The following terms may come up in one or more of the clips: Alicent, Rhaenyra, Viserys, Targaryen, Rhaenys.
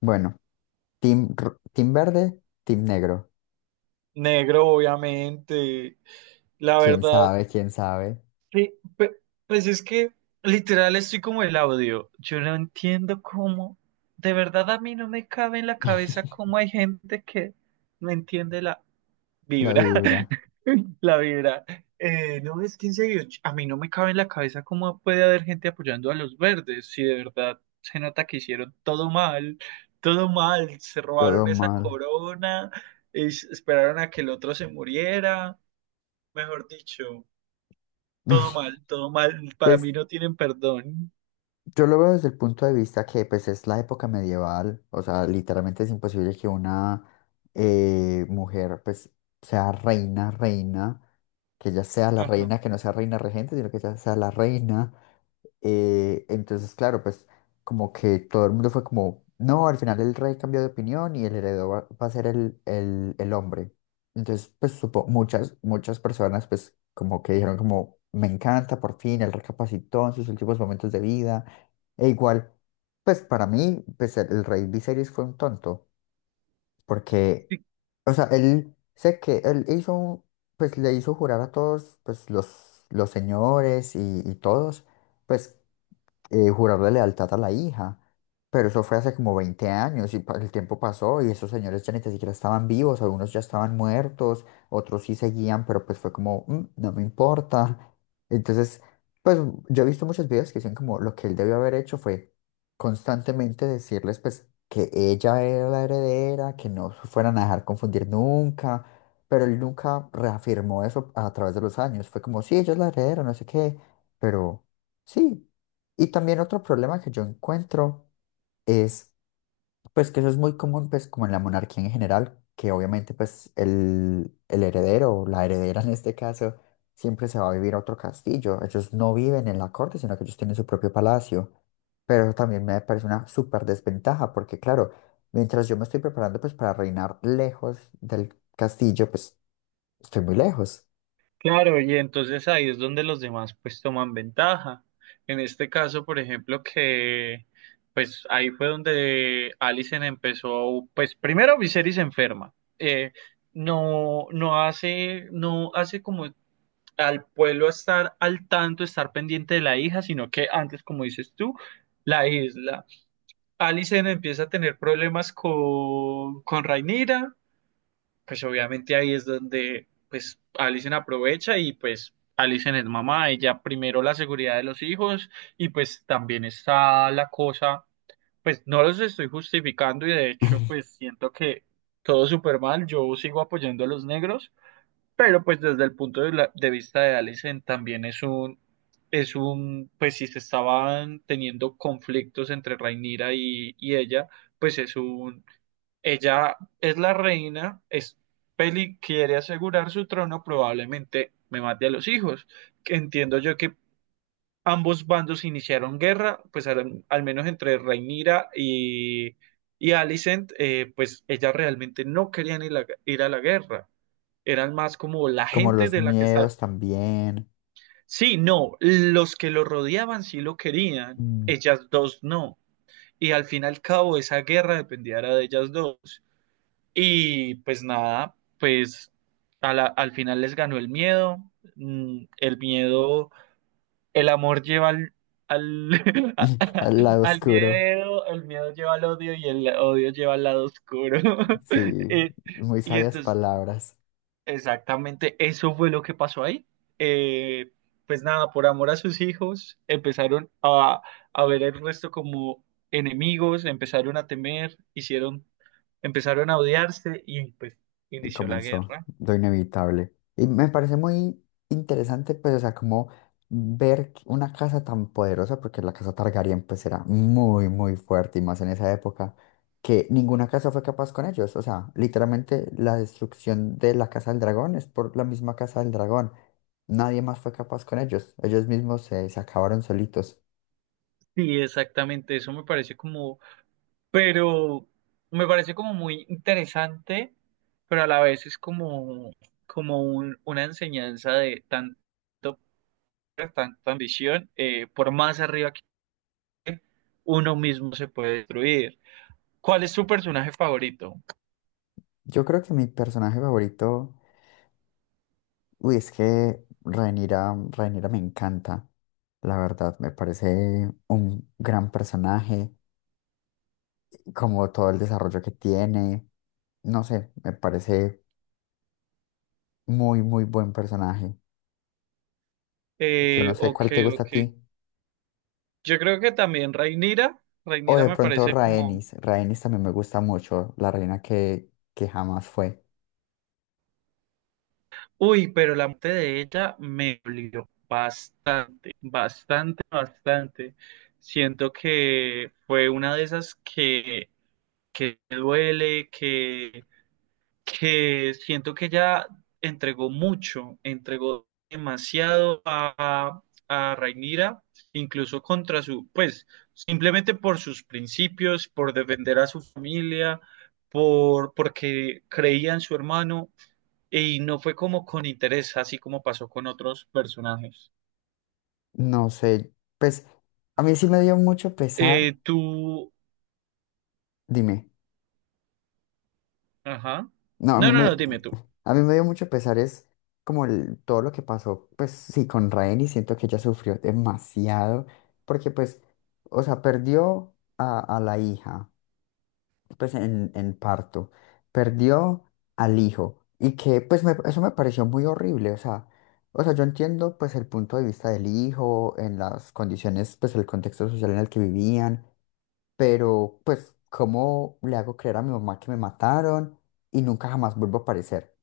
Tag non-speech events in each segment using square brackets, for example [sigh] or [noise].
Bueno, team verde, team negro. Negro, obviamente. La ¿Quién verdad, sabe? ¿Quién sabe? sí, pues es que literal estoy como el audio. Yo no entiendo cómo, de verdad a mí no me cabe en la cabeza [laughs] cómo hay gente que no entiende la La vibra, vibra, [laughs] la vibra. No, es que en serio, a mí no me cabe en la cabeza cómo puede haber gente apoyando a los verdes, si de verdad se nota que hicieron todo mal, se todo robaron esa mal. corona, esperaron a que el otro se muriera. Mejor dicho, todo [laughs] mal, todo mal. Para mí Pues no tienen perdón. yo lo veo desde el punto de vista que pues es la época medieval, o sea, literalmente es imposible que una mujer pues sea reina, reina, que ella sea la Ajá. reina, que no sea reina regente, sino que ella sea la reina. Entonces, claro, pues como que todo el mundo fue como, no, al final el rey cambió de opinión y el heredero va a ser el hombre. Entonces, pues supo, muchas personas pues como que dijeron como, me encanta, por fin, él recapacitó en sus últimos momentos de vida. E igual, pues para mí, pues el rey Viserys fue un tonto, porque, Sí, o sea, él, sé que pues le hizo jurar a todos, pues los señores y todos. Pues jurarle lealtad a la hija. Pero eso fue hace como 20 años y el tiempo pasó y esos señores ya ni tan siquiera estaban vivos, algunos ya estaban muertos, otros sí seguían, pero pues fue como, "Mm, no me importa." Entonces, pues yo he visto muchos videos que dicen como lo que él debió haber hecho fue constantemente decirles pues que ella era la heredera, que no se fueran a dejar confundir nunca, pero él nunca reafirmó eso a través de los años. Fue como, sí, ella es la heredera, no sé qué, pero sí. Y también otro problema que yo encuentro es, pues que eso es muy común, pues como en la monarquía en general, que obviamente pues el heredero, o la heredera en este caso, siempre se va a vivir a otro castillo. Ellos no viven en la corte, sino que ellos tienen su propio palacio. Pero eso también me parece una súper desventaja, porque claro, mientras yo me estoy preparando pues para reinar lejos del castillo, pues estoy muy lejos. claro, y entonces ahí es donde los demás pues toman ventaja. En este caso, por ejemplo, que pues ahí fue donde Alicent empezó, pues primero Viserys se enferma. Eh, no, no hace como al pueblo estar al tanto, estar pendiente de la hija, sino que antes, como dices tú, la isla. Alicent empieza a tener problemas con Rhaenyra, pues obviamente ahí es donde pues Alicent aprovecha y pues Alicent es mamá, ella primero la seguridad de los hijos y pues también está la cosa, pues no los estoy justificando y de hecho pues [laughs] siento que todo súper mal, yo sigo apoyando a los negros, pero pues desde el punto de, de vista de Allison también es un, pues si se estaban teniendo conflictos entre Rhaenyra y ella, pues es un, ella es la reina, es Peli quiere asegurar su trono, probablemente me mate a los hijos. Que entiendo yo que ambos bandos iniciaron guerra, pues al, al menos entre Rhaenyra y Alicent, pues ella realmente no querían ir a ir a la guerra, eran más como la Como gente los de la que estar. miedos también, Sí, no, los que lo rodeaban sí lo querían, mm, ellas dos no. Y al fin y al cabo esa guerra dependía era de ellas dos. Y pues nada, pues a al final les ganó el miedo. Mm, el miedo, el amor lleva al, al, [laughs] a- [laughs] a- al lado al oscuro. miedo, el miedo lleva al odio y el odio lleva al lado oscuro. [laughs] Sí, Eh, muy y sabias entonces palabras. Exactamente, eso fue lo que pasó ahí. Eh, pues nada, por amor a sus hijos, empezaron a ver el resto como enemigos, empezaron a temer, hicieron, empezaron a odiarse y pues Y inició la comenzó guerra. lo inevitable. Y me parece muy interesante, pues, o sea, como ver que una casa tan poderosa, porque la casa Targaryen, pues, era muy, muy fuerte, y más en esa época, que ninguna casa fue capaz con ellos. O sea, literalmente la destrucción de la casa del dragón es por la misma casa del dragón. Nadie más fue capaz con ellos. Ellos mismos se acabaron solitos. Sí, exactamente, eso me parece como, pero me parece como muy interesante, pero a la vez es como, como una enseñanza de tanto, tanta ambición, por más arriba uno mismo se puede destruir. ¿Cuál es tu personaje favorito? Yo creo que mi personaje favorito. Uy, es que Rhaenyra, Rhaenyra me encanta, la verdad, me parece un gran personaje, como todo el desarrollo que tiene, no sé, me parece muy, muy buen personaje. Yo no sé Ok, cuál te gusta a ok. ti. Yo creo que también Rhaenyra. O Rhaenyra de me pronto parece como... Rhaenys, Rhaenys también me gusta mucho, la reina que jamás fue. Uy, pero la muerte de ella me dolió bastante, bastante, bastante. Siento que fue una de esas que duele, que siento que ella entregó mucho, entregó demasiado a Rhaenyra, incluso contra su, pues, simplemente por sus principios, por defender a su familia, por, porque creía en su hermano, y no fue como con interés, así como pasó con otros personajes. No sé, pues a mí sí me dio mucho pesar, Tú, dime. ajá. No, No, no, no, dime tú. a mí me dio mucho pesar, es como todo lo que pasó, pues sí, con Raeni, siento que ella sufrió demasiado, porque pues, o sea, perdió a la hija, pues en parto, perdió al hijo, y que pues eso me pareció muy horrible, o sea, yo entiendo pues el punto de vista del hijo, en las condiciones, pues el contexto social en el que vivían, pero pues, ¿cómo le hago creer a mi mamá que me mataron y nunca jamás vuelvo a aparecer?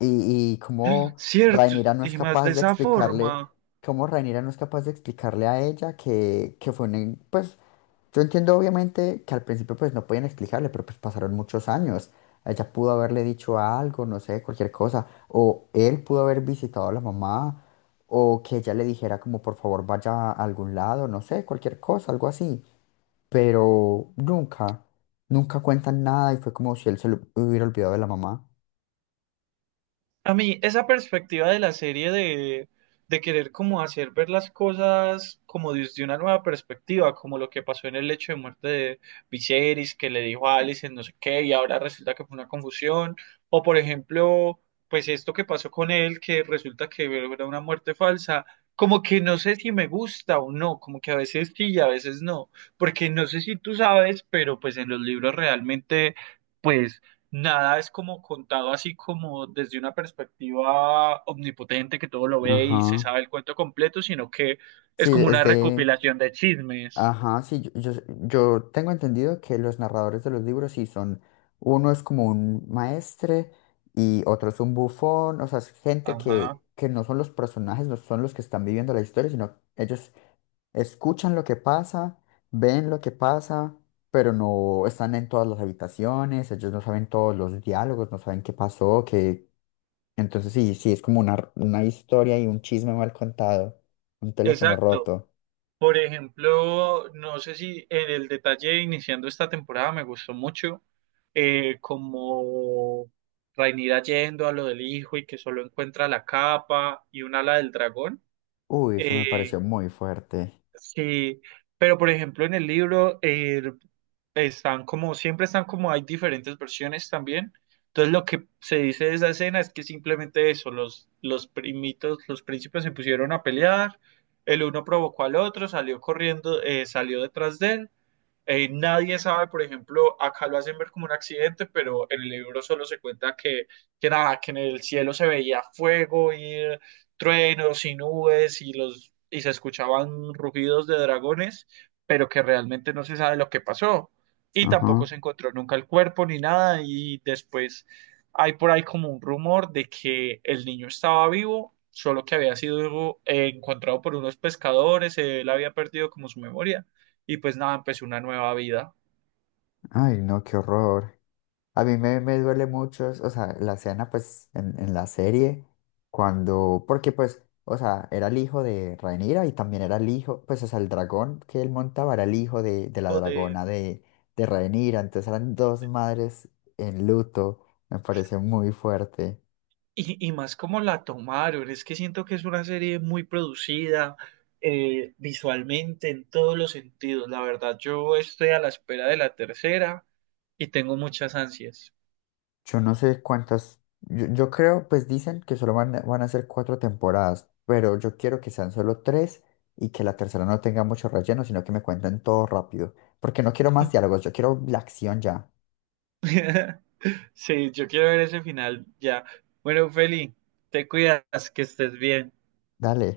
Y cómo Cierto, Rhaenyra no es y más capaz de de esa explicarle, forma. cómo Rhaenyra no es capaz de explicarle a ella que fue un, pues, yo entiendo obviamente que al principio pues no podían explicarle, pero pues pasaron muchos años. Ella pudo haberle dicho algo, no sé, cualquier cosa, o él pudo haber visitado a la mamá, o que ella le dijera como por favor vaya a algún lado, no sé, cualquier cosa, algo así. Pero nunca, nunca cuentan nada y fue como si él se lo hubiera olvidado de la mamá. A mí, esa perspectiva de la serie de querer como hacer ver las cosas como desde una nueva perspectiva, como lo que pasó en el hecho de muerte de Viserys, que le dijo a Alicent no sé qué, y ahora resulta que fue una confusión, o por ejemplo, pues esto que pasó con él, que resulta que era una muerte falsa, como que no sé si me gusta o no, como que a veces sí y a veces no, porque no sé si tú sabes, pero pues en los libros realmente... Pues nada es como contado así como desde una perspectiva omnipotente que todo lo ve y se Ajá. sabe el cuento completo, sino que Sí, es como es una de... recopilación de chismes. Ajá, sí, yo tengo entendido que los narradores de los libros sí son... Uno es como un maestre y otro es un bufón, o sea, es gente Ajá, que no son los personajes, no son los que están viviendo la historia, sino ellos escuchan lo que pasa, ven lo que pasa, pero no están en todas las habitaciones, ellos no saben todos los diálogos, no saben qué pasó, que... Entonces sí, sí, es como una historia y un chisme mal contado, un teléfono exacto. roto. Por ejemplo, no sé si en el detalle iniciando esta temporada me gustó mucho como Rhaenyra yendo a lo del hijo y que solo encuentra la capa y un ala del dragón. Uy, eso me pareció Eh, muy fuerte. Sí, pero por ejemplo en el libro están como, siempre están como, hay diferentes versiones también. Entonces lo que se dice de esa escena es que simplemente eso, los primitos, los príncipes se pusieron a pelear, el uno provocó al otro, salió corriendo, salió detrás de él, nadie sabe, por ejemplo, acá lo hacen ver como un accidente, pero en el libro solo se cuenta que nada, que en el cielo se veía fuego y truenos y nubes y los y se escuchaban rugidos de dragones, pero que realmente no se sabe lo que pasó. Y tampoco Ajá. se encontró nunca el cuerpo ni nada. Y después hay por ahí como un rumor de que el niño estaba vivo, solo que había sido encontrado por unos pescadores, él había perdido como su memoria y pues nada, empezó una nueva vida. Ay, no, qué horror. A mí me, me duele mucho, o sea, la escena, pues, en la serie, cuando, porque, pues, o sea, era el hijo de Rhaenyra y también era el hijo, pues, o sea, el dragón que él montaba era el hijo de la O de, dragona de Rhaenyra, entonces eran dos madres en luto, me pareció muy fuerte. Y más como la tomaron, es que siento que es una serie muy producida visualmente en todos los sentidos. La verdad, yo estoy a la espera de la tercera y tengo muchas ansias. Yo no sé cuántas, yo creo, pues dicen que solo van, van a ser cuatro temporadas, pero yo quiero que sean solo tres y que la tercera no tenga mucho relleno, sino que me cuenten todo rápido, porque no quiero más diálogos, yo quiero la acción ya. [laughs] Sí, yo quiero ver ese final ya. Bueno, Feli, te cuidas, que estés bien. Dale.